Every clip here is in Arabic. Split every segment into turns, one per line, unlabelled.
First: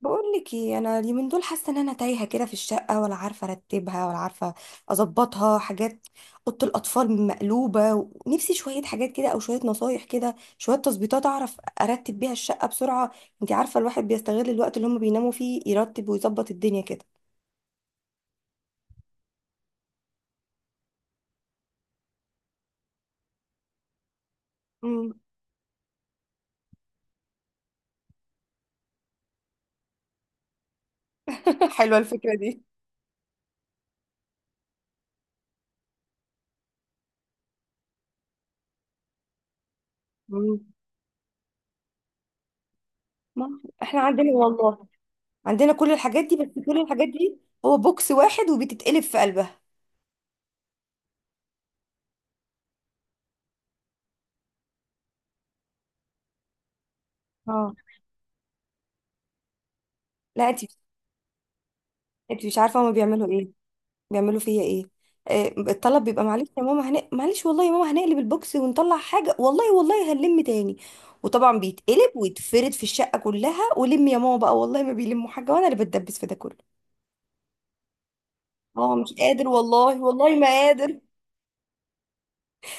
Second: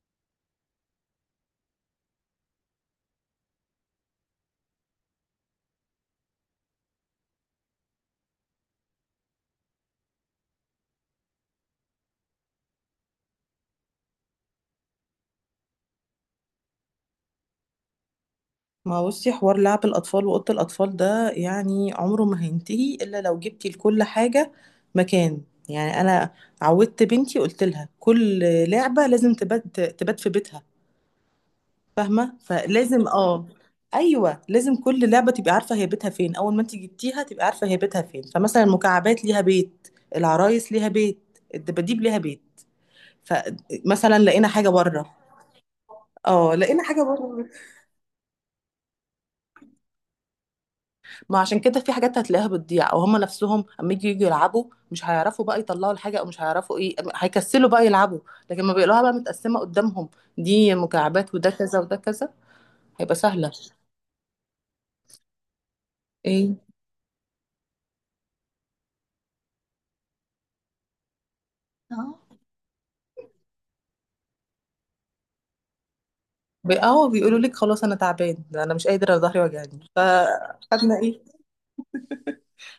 بقول لك ايه، انا اليومين دول حاسه ان انا تايهه كده في الشقه، ولا عارفه ارتبها ولا عارفه اظبطها حاجات. اوضه الاطفال مقلوبه. ونفسي شويه حاجات كده او شويه نصايح كده، شويه تظبيطات اعرف ارتب بيها الشقه بسرعه. انت عارفه الواحد بيستغل الوقت اللي هم بيناموا فيه يرتب ويظبط الدنيا كده.
ما بصي، حوار لعب الأطفال وأوضة الأطفال ده يعني عمره ما هينتهي إلا لو جبتي لكل حاجة
مم.
مكان. يعني أنا عودت بنتي، قلت لها كل لعبة لازم تبات، تبات في بيتها.
حلوة
فاهمة؟
الفكرة دي.
فلازم أيوة لازم كل لعبة تبقى عارفة هي بيتها فين، أول ما أنت جبتيها تبقى عارفة هي بيتها فين. فمثلا المكعبات ليها بيت،
مم.
العرايس ليها بيت، الدباديب ليها بيت.
ما احنا
فمثلا
عندنا
لقينا حاجة
والله،
بره،
عندنا كل الحاجات دي،
اه
بس كل
لقينا حاجة
الحاجات دي
بره.
هو بوكس واحد وبتتقلب في قلبها.
ما عشان كده في حاجات هتلاقيها بتضيع، او هم نفسهم اما يجوا يلعبوا مش هيعرفوا بقى يطلعوا الحاجه، او مش هيعرفوا ايه، هيكسلوا
اه.
بقى يلعبوا. لكن ما بيقولوها بقى متقسمه قدامهم،
لا، انت
دي مكعبات وده كذا وده كذا،
انت مش عارفه هما
هيبقى
بيعملوا ايه،
سهله.
بيعملوا فيا ايه؟ الطلب بيبقى: معلش
ايه؟
يا ماما، معلش والله يا ماما، هنقلب البوكس ونطلع حاجة، والله والله هنلم تاني. وطبعا بيتقلب
اه
ويتفرد في الشقة كلها، ولم يا ماما بقى، والله ما بيلموا حاجة وانا اللي بتدبس في ده كله.
بيقولوا لك خلاص انا تعبان، ده انا مش
اه
قادر،
مش
أنا ظهري
قادر،
وجعني.
والله والله ما
فخدنا
قادر،
ايه؟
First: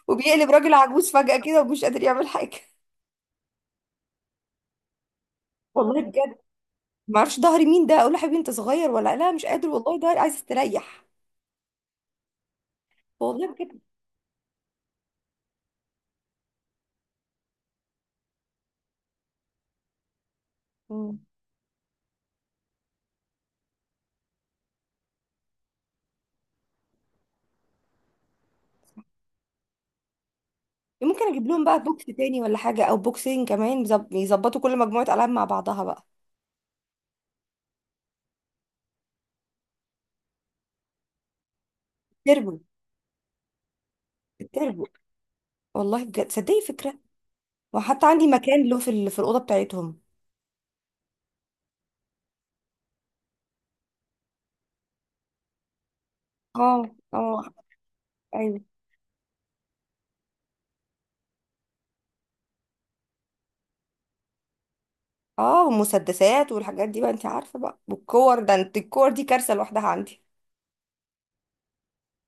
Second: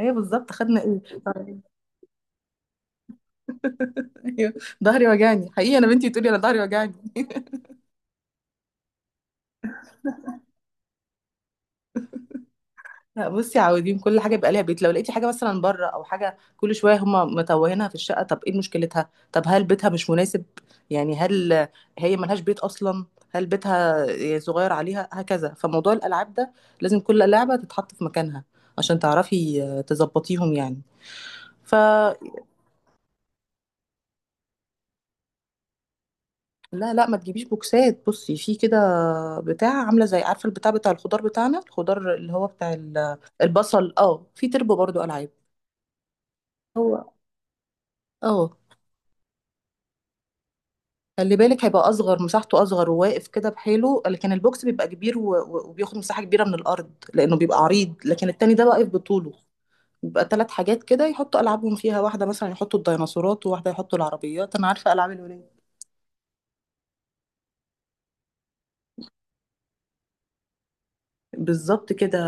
ايوه
وبيقلب
بالظبط،
راجل
خدنا ايه.
عجوز فجأة كده ومش قادر يعمل حاجة.
أيوة، ظهري وجعني حقيقي، انا
والله
بنتي بتقولي
بجد،
انا ظهري وجعني.
ما اعرفش ظهري مين ده، اقول له حبيبي انت صغير ولا لا، مش قادر والله ظهري عايز استريح.
لا
والله
بصي،
بجد.
عاوزين كل حاجه يبقى ليها بيت. لو لقيتي حاجه مثلا بره او حاجه كل شويه هما متوهينها في الشقه، طب ايه مشكلتها؟ طب هل بيتها مش مناسب؟ يعني
مم.
هل هي ملهاش بيت اصلا؟ هل بيتها صغير عليها؟ هكذا. فموضوع الالعاب ده لازم كل لعبه تتحط في مكانها عشان تعرفي آه، تظبطيهم يعني.
ممكن اجيب لهم
ف
بقى بوكس تاني ولا حاجة، او بوكسين كمان يظبطوا كل مجموعة العاب مع بعضها بقى.
لا لا، ما تجيبيش بوكسات. بصي في كده بتاع، عامله زي، عارفه البتاع بتاع الخضار بتاعنا، الخضار اللي هو
تربو.
بتاع البصل. اه في تربو
التربو.
برضو العاب.
والله بجد صدقي فكرة.
هو
وحتى عندي
اه
مكان له في الأوضة بتاعتهم.
خلي بالك هيبقى اصغر، مساحته اصغر وواقف كده بحاله، لكن البوكس بيبقى كبير و... و- وبياخد مساحه كبيره من
اه
الارض لانه
اه.
بيبقى عريض، لكن التاني
ايوه.
ده واقف بطوله. بيبقى ثلاث حاجات كده يحطوا العابهم فيها، واحده مثلا يحطوا الديناصورات وواحده يحطوا العربيات، انا عارفه العاب الولاد.
اه، والمسدسات والحاجات دي بقى انت عارفة بقى، والكور ده، انت الكور دي كارثة لوحدها عندي.
بالظبط كده.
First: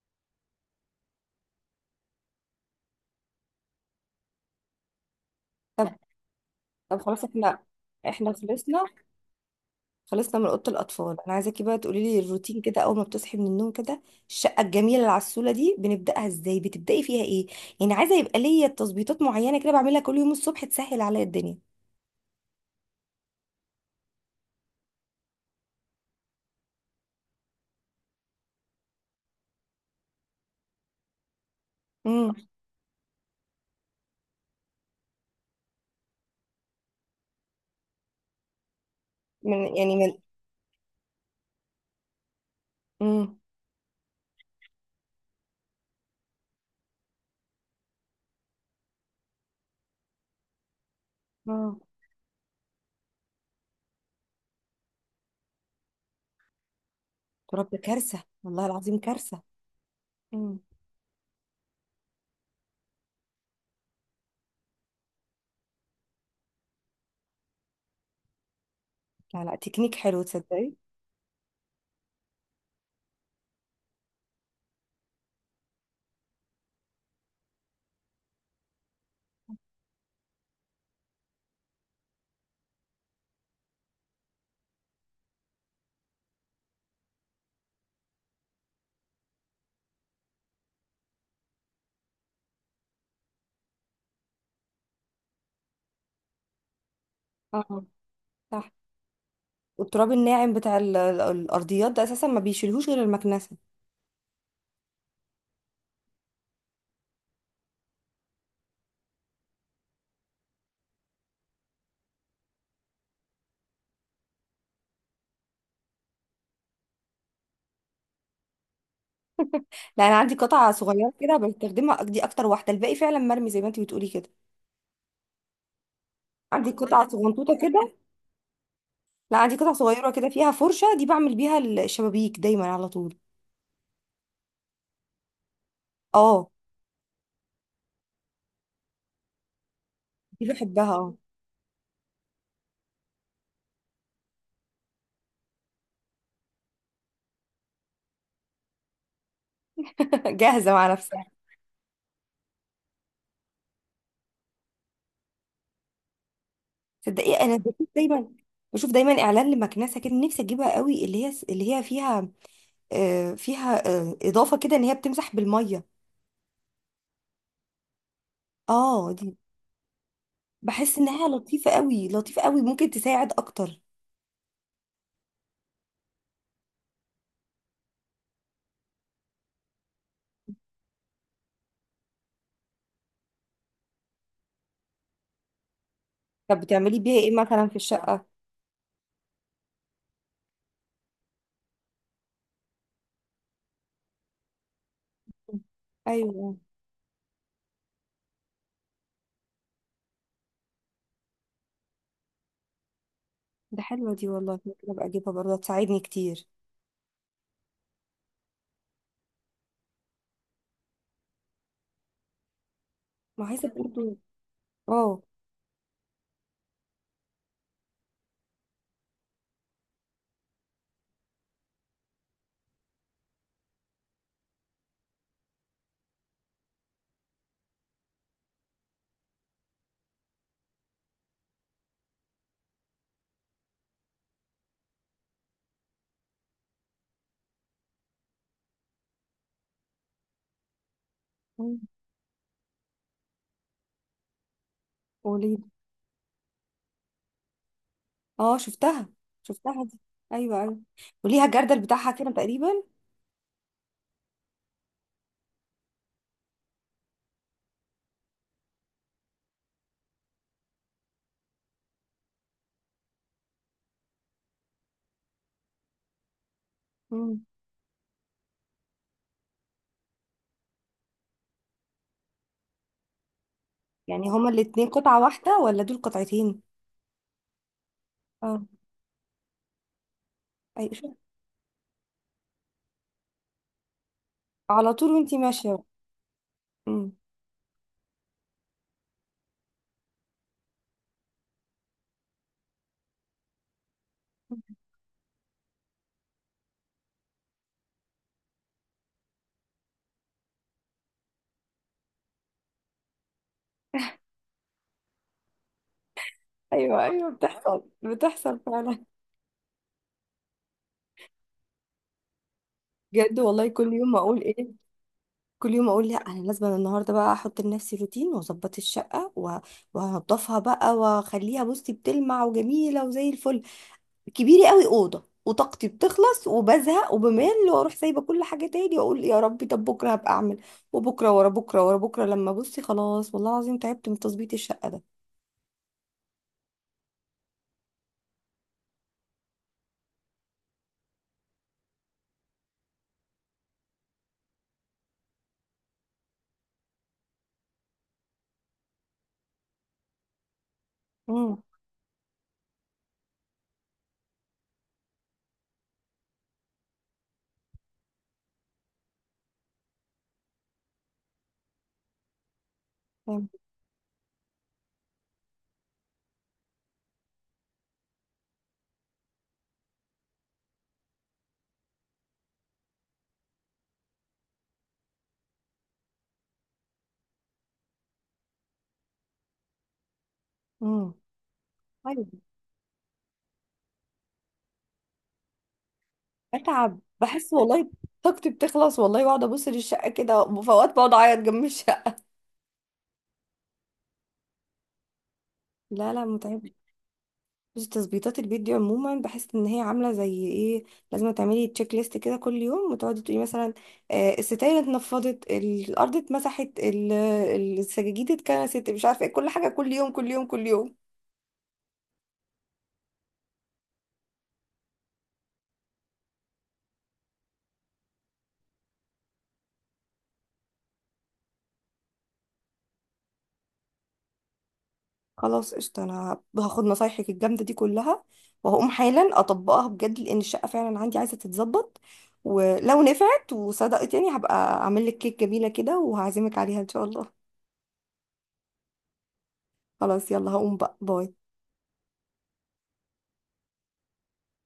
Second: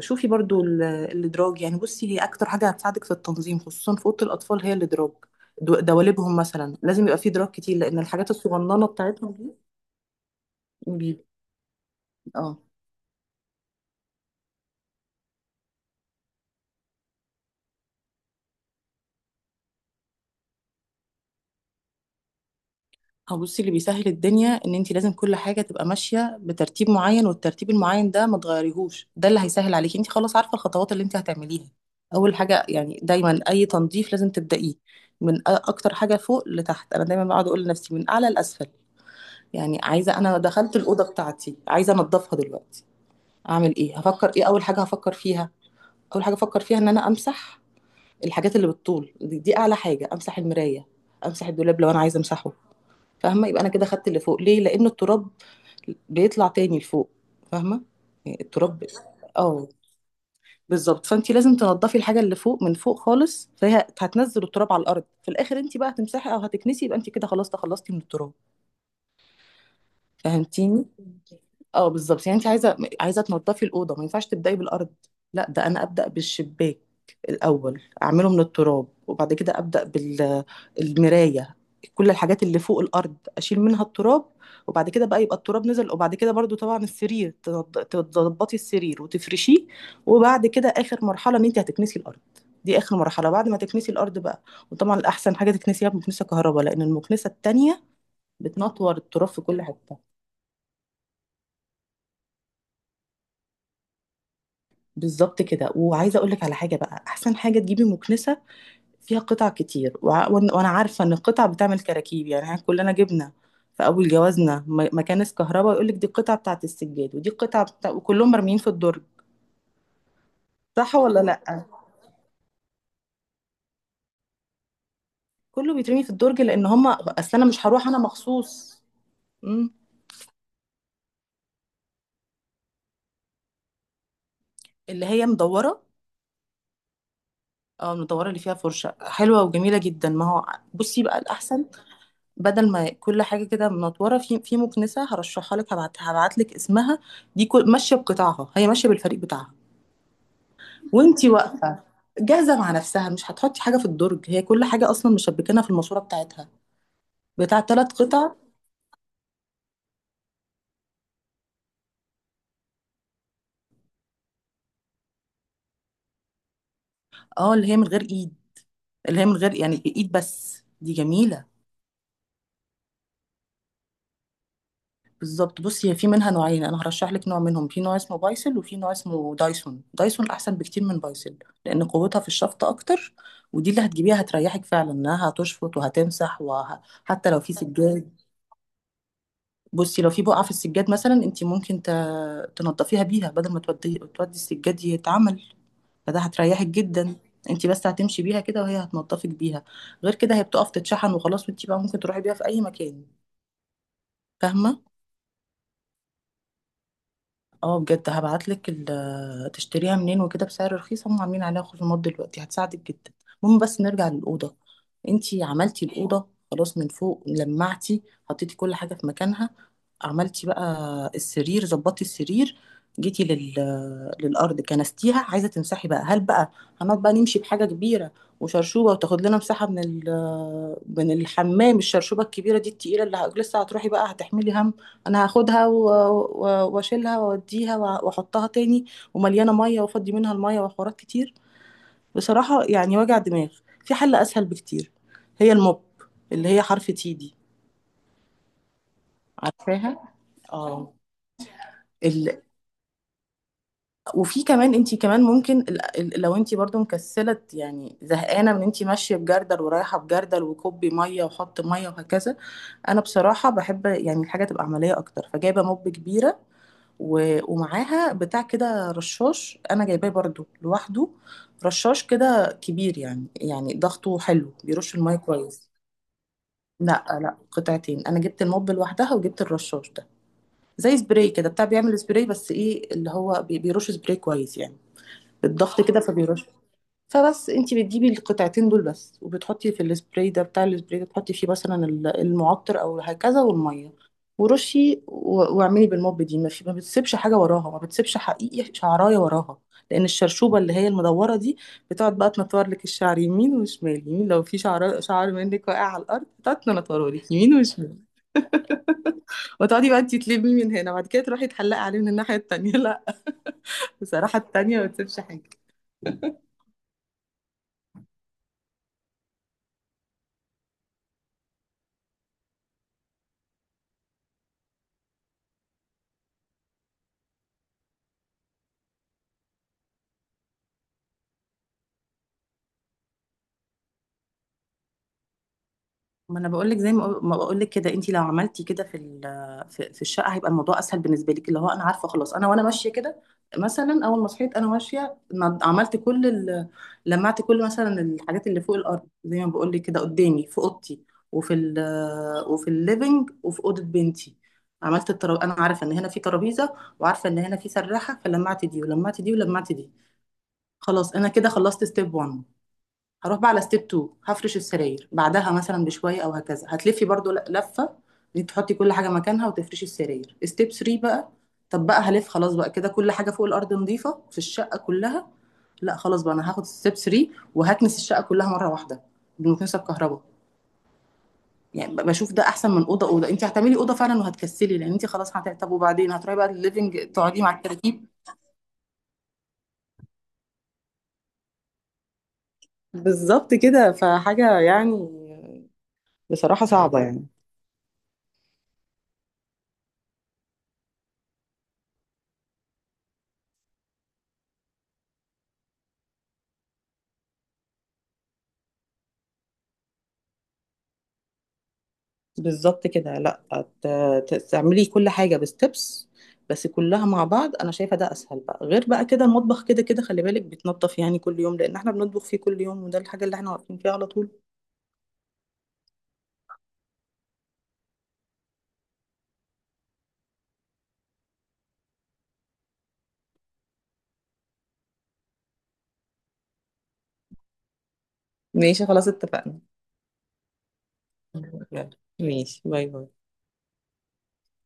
شوفي برضو الادراج، يعني بصي هي اكتر حاجه هتساعدك في التنظيم خصوصا في اوضه الاطفال هي الادراج.
طب
دواليبهم مثلا
طب،
لازم يبقى
خلاص،
فيه دراج
احنا
كتير لان الحاجات
احنا خلصنا
الصغننه بتاعتهم دي.
خلصنا من أوضة
بي...
الأطفال، انا عايزاكي بقى تقولي لي
اه
الروتين كده، أول ما بتصحي من النوم كده. الشقة الجميلة اللي على السولة دي بنبدأها ازاي؟ بتبدأي فيها ايه؟ يعني عايزة يبقى ليا تظبيطات معينة كده بعملها كل يوم الصبح تسهل عليا الدنيا.
هو بصي اللي بيسهل الدنيا ان انت لازم كل حاجه تبقى ماشيه بترتيب معين، والترتيب المعين ده ما تغيريهوش، ده اللي هيسهل عليكي، انت خلاص عارفه الخطوات اللي انت هتعمليها. اول
امم
حاجه يعني، دايما اي تنظيف لازم تبدايه من اكتر حاجه فوق لتحت. انا دايما بقعد اقول لنفسي من اعلى لاسفل.
من
يعني
يعني من
عايزه، انا دخلت الاوضه بتاعتي عايزه انضفها دلوقتي، اعمل ايه؟ هفكر ايه؟ اول حاجه هفكر فيها، اول حاجه افكر فيها ان انا امسح الحاجات اللي بتطول دي، اعلى حاجه، امسح المرايه، امسح
امم
الدولاب لو انا عايزه امسحه. فاهمة؟ يبقى أنا كده خدت اللي فوق، ليه؟ لأن التراب بيطلع تاني لفوق.
رب
فاهمة؟
كارثة،
يعني
والله
التراب،
العظيم كارثة.
اه
مم.
بالظبط. فأنت لازم تنضفي الحاجة اللي فوق من فوق خالص، فهي هتنزل التراب على الأرض، في الآخر أنت بقى هتمسحي أو هتكنسي، يبقى أنت كده خلاص تخلصتي من التراب.
لا لا، تكنيك حلو تصدقي.
فهمتيني؟ اه بالظبط. يعني انت عايزه تنضفي الاوضه، ما ينفعش تبداي بالارض. لا، ده انا ابدا بالشباك الاول، اعمله من التراب، وبعد كده ابدا بالمرايه، كل الحاجات اللي فوق الارض اشيل منها التراب، وبعد كده بقى يبقى التراب نزل. وبعد كده برضو طبعا السرير، تظبطي السرير وتفرشيه. وبعد كده اخر مرحله ان انت هتكنسي الارض، دي اخر مرحله. بعد ما تكنسي الارض بقى، وطبعا الاحسن حاجه تكنسيها بمكنسه كهرباء لان المكنسه التانية
اه. صح،
بتنطور التراب في كل حته.
والتراب الناعم بتاع الارضيات ده اساسا ما بيشيلهوش غير المكنسه.
بالظبط كده. وعايزه اقول لك على حاجه بقى، احسن حاجه تجيبي مكنسه فيها قطع كتير. وع- وأن- وانا عارفه ان القطع بتعمل كراكيب، يعني احنا كلنا جبنا في اول جوازنا مكانس كهرباء يقول لك دي القطعه بتاعه السجاد ودي القطعه بتاع، وكلهم مرميين في الدرج.
لا، انا عندي قطعه
صح
صغيره
ولا
كده
لا؟
بستخدمها، دي اكتر واحده، الباقي فعلا مرمي زي ما انت بتقولي كده.
كله بيترمي في الدرج، لان
عندي
هم
قطعه
اصل انا
صغنطوطه
مش هروح
كده.
انا مخصوص.
لا عندي
مم.
قطعه صغيره كده فيها فرشه، دي بعمل بيها الشبابيك دايما على طول.
اللي هي مدوره،
اه.
اه المدوره اللي فيها فرشه حلوه وجميله جدا، ما
دي
هو
بحبها،
بصي
اه.
بقى الاحسن. بدل ما كل حاجه كده منطوره في مكنسه، هرشحها لك، هبعت لك اسمها. دي كل ماشيه بقطاعها، هي ماشيه بالفريق بتاعها
جاهزه مع نفسها.
وانتي واقفه، جاهزه مع نفسها. مش هتحطي حاجه في الدرج، هي كل حاجه اصلا مشبكينها في الماسوره بتاعتها،
تصدقي انا
بتاع
بشوف
ثلاث قطع.
دايما بشوف دايما اعلان لمكنسه كده، نفسي اجيبها قوي، اللي هي فيها فيها اضافه كده ان هي بتمسح بالميه.
اه اللي هي من غير ايد،
اه
اللي
دي،
هي من غير يعني بايد، بس دي
بحس انها
جميله.
لطيفه قوي لطيفه قوي، ممكن تساعد اكتر.
بالظبط. بصي هي في منها نوعين، انا هرشح لك نوع منهم. في نوع اسمه بايسل وفي نوع اسمه دايسون. دايسون احسن بكتير من بايسل، لان قوتها في الشفط اكتر. ودي اللي هتجيبيها هتريحك فعلا، انها هتشفط وهتمسح
طب بتعملي بيها
وحتى
ايه
لو في
مثلا في
سجاد.
الشقه؟
بصي لو في بقعه في السجاد مثلا، انت ممكن تنضفيها بيها بدل ما تودي السجاد يتعمل، فده
ايوه.
هتريحك جدا. انت بس هتمشي بيها كده وهي هتنضفك بيها. غير كده هي بتقف تتشحن وخلاص، وانت بقى ممكن تروحي بيها في اي مكان.
ده حلوه دي والله،
فاهمه؟
ممكن ابقى اجيبها برضه هتساعدني كتير.
اه بجد، هبعتلك تشتريها منين وكده بسعر رخيص، هم عاملين عليها خصومات دلوقتي، هتساعدك جدا.
ما
المهم
عايزه
بس نرجع
برضه.
للأوضة.
اه.
انتي عملتي الأوضة خلاص، من فوق لمعتي، حطيتي كل حاجة في مكانها، عملتي بقى السرير، ظبطتي السرير، جيتي لل... للأرض كنستيها، عايزة تمسحي بقى، هل بقى هنقعد بقى نمشي بحاجة كبيرة وشرشوبة وتاخد لنا مساحة من من الحمام، الشرشوبة الكبيرة دي التقيلة اللي لسه هتروحي بقى هتحملي هم انا هاخدها و- و- واشيلها واوديها وع- واحطها تاني، ومليانه ميه وافضي منها الميه وحوارات كتير،
مم،
بصراحه يعني وجع دماغ؟ في حل اسهل بكتير، هي
وليه؟
الموب اللي هي حرف تي دي،
اه شفتها، شفتها دي.
عارفاها؟
ايوه ايوه.
اه.
وليها الجردل بتاعها كده
ال...
تقريبا.
وفي كمان انت كمان ممكن لو انت برضو مكسله، يعني زهقانه من انت ماشيه بجردل ورايحه بجردل وكبي ميه وحط ميه وهكذا. انا بصراحه بحب يعني الحاجه تبقى عمليه اكتر، فجايبه موب كبيره
مم.
و- ومعاها بتاع كده رشاش انا جايباه برضو لوحده، رشاش كده كبير يعني ضغطه
يعني هما
حلو
الاتنين
بيرش الميه
قطعه واحده
كويس.
ولا دول قطعتين؟
لا لا قطعتين، انا جبت
اه.
الموب لوحدها وجبت الرشاش ده،
اي
زي
شوف،
سبراي كده، بتاع بيعمل سبراي، بس ايه اللي هو بيرش سبراي كويس يعني،
على طول وانتي ماشيه.
بالضغط كده فبيرش.
مم.
فبس انت بتجيبي القطعتين دول بس وبتحطي في السبراي ده، بتاع السبراي ده تحطي فيه مثلا المعطر او هكذا والميه ورشي، و- واعملي بالموب دي، ما بتسيبش حاجه وراها، ما بتسيبش حقيقي شعرايه وراها. لان الشرشوبه اللي هي المدوره دي بتقعد بقى تنطور لك الشعر يمين وشمال يمين، لو في شعر منك واقع على الارض تقعد
ايوه
تنطوره
ايوه،
لك يمين
بتحصل
وشمال،
بتحصل فعلا.
وتقعدي بقى انت تلمي من هنا، بعد كده تروحي تحلقي عليه من الناحيه التانيه. لا،
بجد والله، كل يوم
بصراحه
اقول ايه؟
التانيه ما بتسيبش حاجه.
كل يوم اقول: لا انا لازم، النهارده بقى احط لنفسي روتين واظبط الشقه، وهنضفها بقى واخليها بصي بتلمع وجميله وزي الفل. كبيره قوي اوضه، وطاقتي بتخلص وبزهق وبمل واروح سايبه كل حاجه تاني، واقول يا ربي طب بكره هبقى اعمل. وبكره ورا بكره ورا بكره، لما بصي خلاص والله العظيم تعبت من تظبيط الشقه ده.
ما انا بقول لك، زي ما بقول لك كده، انت لو عملتي كده في في الشقه هيبقى الموضوع اسهل بالنسبه لك، اللي هو انا عارفه خلاص، انا وانا ماشيه كده مثلا اول ما صحيت انا ماشيه عملت كل لمعت كل مثلا الحاجات اللي فوق الارض، زي ما بقول لك كده قدامي في اوضتي، وفي
امم
وفي الليفينج وفي اوضه بنتي، عملت الترابيزه، انا عارفه ان هنا في ترابيزه وعارفه ان هنا في سراحه، فلمعت دي ولمعت دي ولمعت دي. خلاص انا كده خلصت ستيب 1، هروح بقى على ستيب 2، هفرش السراير بعدها مثلا بشويه او هكذا، هتلفي برضو لفه ان انت تحطي كل حاجه مكانها وتفرشي السراير. ستيب 3 بقى، طب بقى هلف خلاص بقى كده كل حاجه فوق الارض نظيفه في الشقه كلها. لا، خلاص بقى انا هاخد ستيب 3 وهكنس الشقه كلها مره واحده بالمكنسه بكهرباء.
امم
يعني بشوف ده احسن من اوضه، انت هتعملي اوضه فعلا وهتكسلي، لان انت خلاص طب وبعدين هتروحي بقى
بتعب
الليفنج تقعدي
بحس
مع
والله،
الترتيب،
طاقتي بتخلص والله، واقعد ابص للشقه كده، وفي اوقات بقعد اعيط جنب الشقه.
بالظبط كده فحاجه يعني
لا لا، متعب،
بصراحه صعبه يعني.
بس تظبيطات البيت دي عموما بحس ان هي عامله زي ايه: لازم تعملي تشيك ليست كده كل يوم، وتقعدي تقولي مثلا الستاير اتنفضت، الارض اتمسحت، السجاجيد اتكنست، مش عارفه ايه، كل حاجه كل يوم كل يوم كل يوم.
بالظبط كده. لا، ت- تعملي كل حاجه بستبس، بس كلها مع بعض، انا شايفه ده اسهل بقى. غير بقى كده المطبخ كده كده خلي بالك بيتنضف يعني كل يوم لان احنا بنطبخ فيه كل يوم، وده الحاجه اللي احنا واقفين فيها على طول.
خلاص قشطة، انا هاخد نصايحك الجامدة دي كلها، وهقوم حالا اطبقها بجد، لان الشقة فعلا عندي عايزة تتظبط. ولو نفعت وصدقت يعني، هبقى اعمل لك كيك جميلة كده وهعزمك عليها ان شاء الله.
ماشي خلاص اتفقنا.
خلاص يلا، هقوم بقى، باي.
يلا ماشي، باي باي.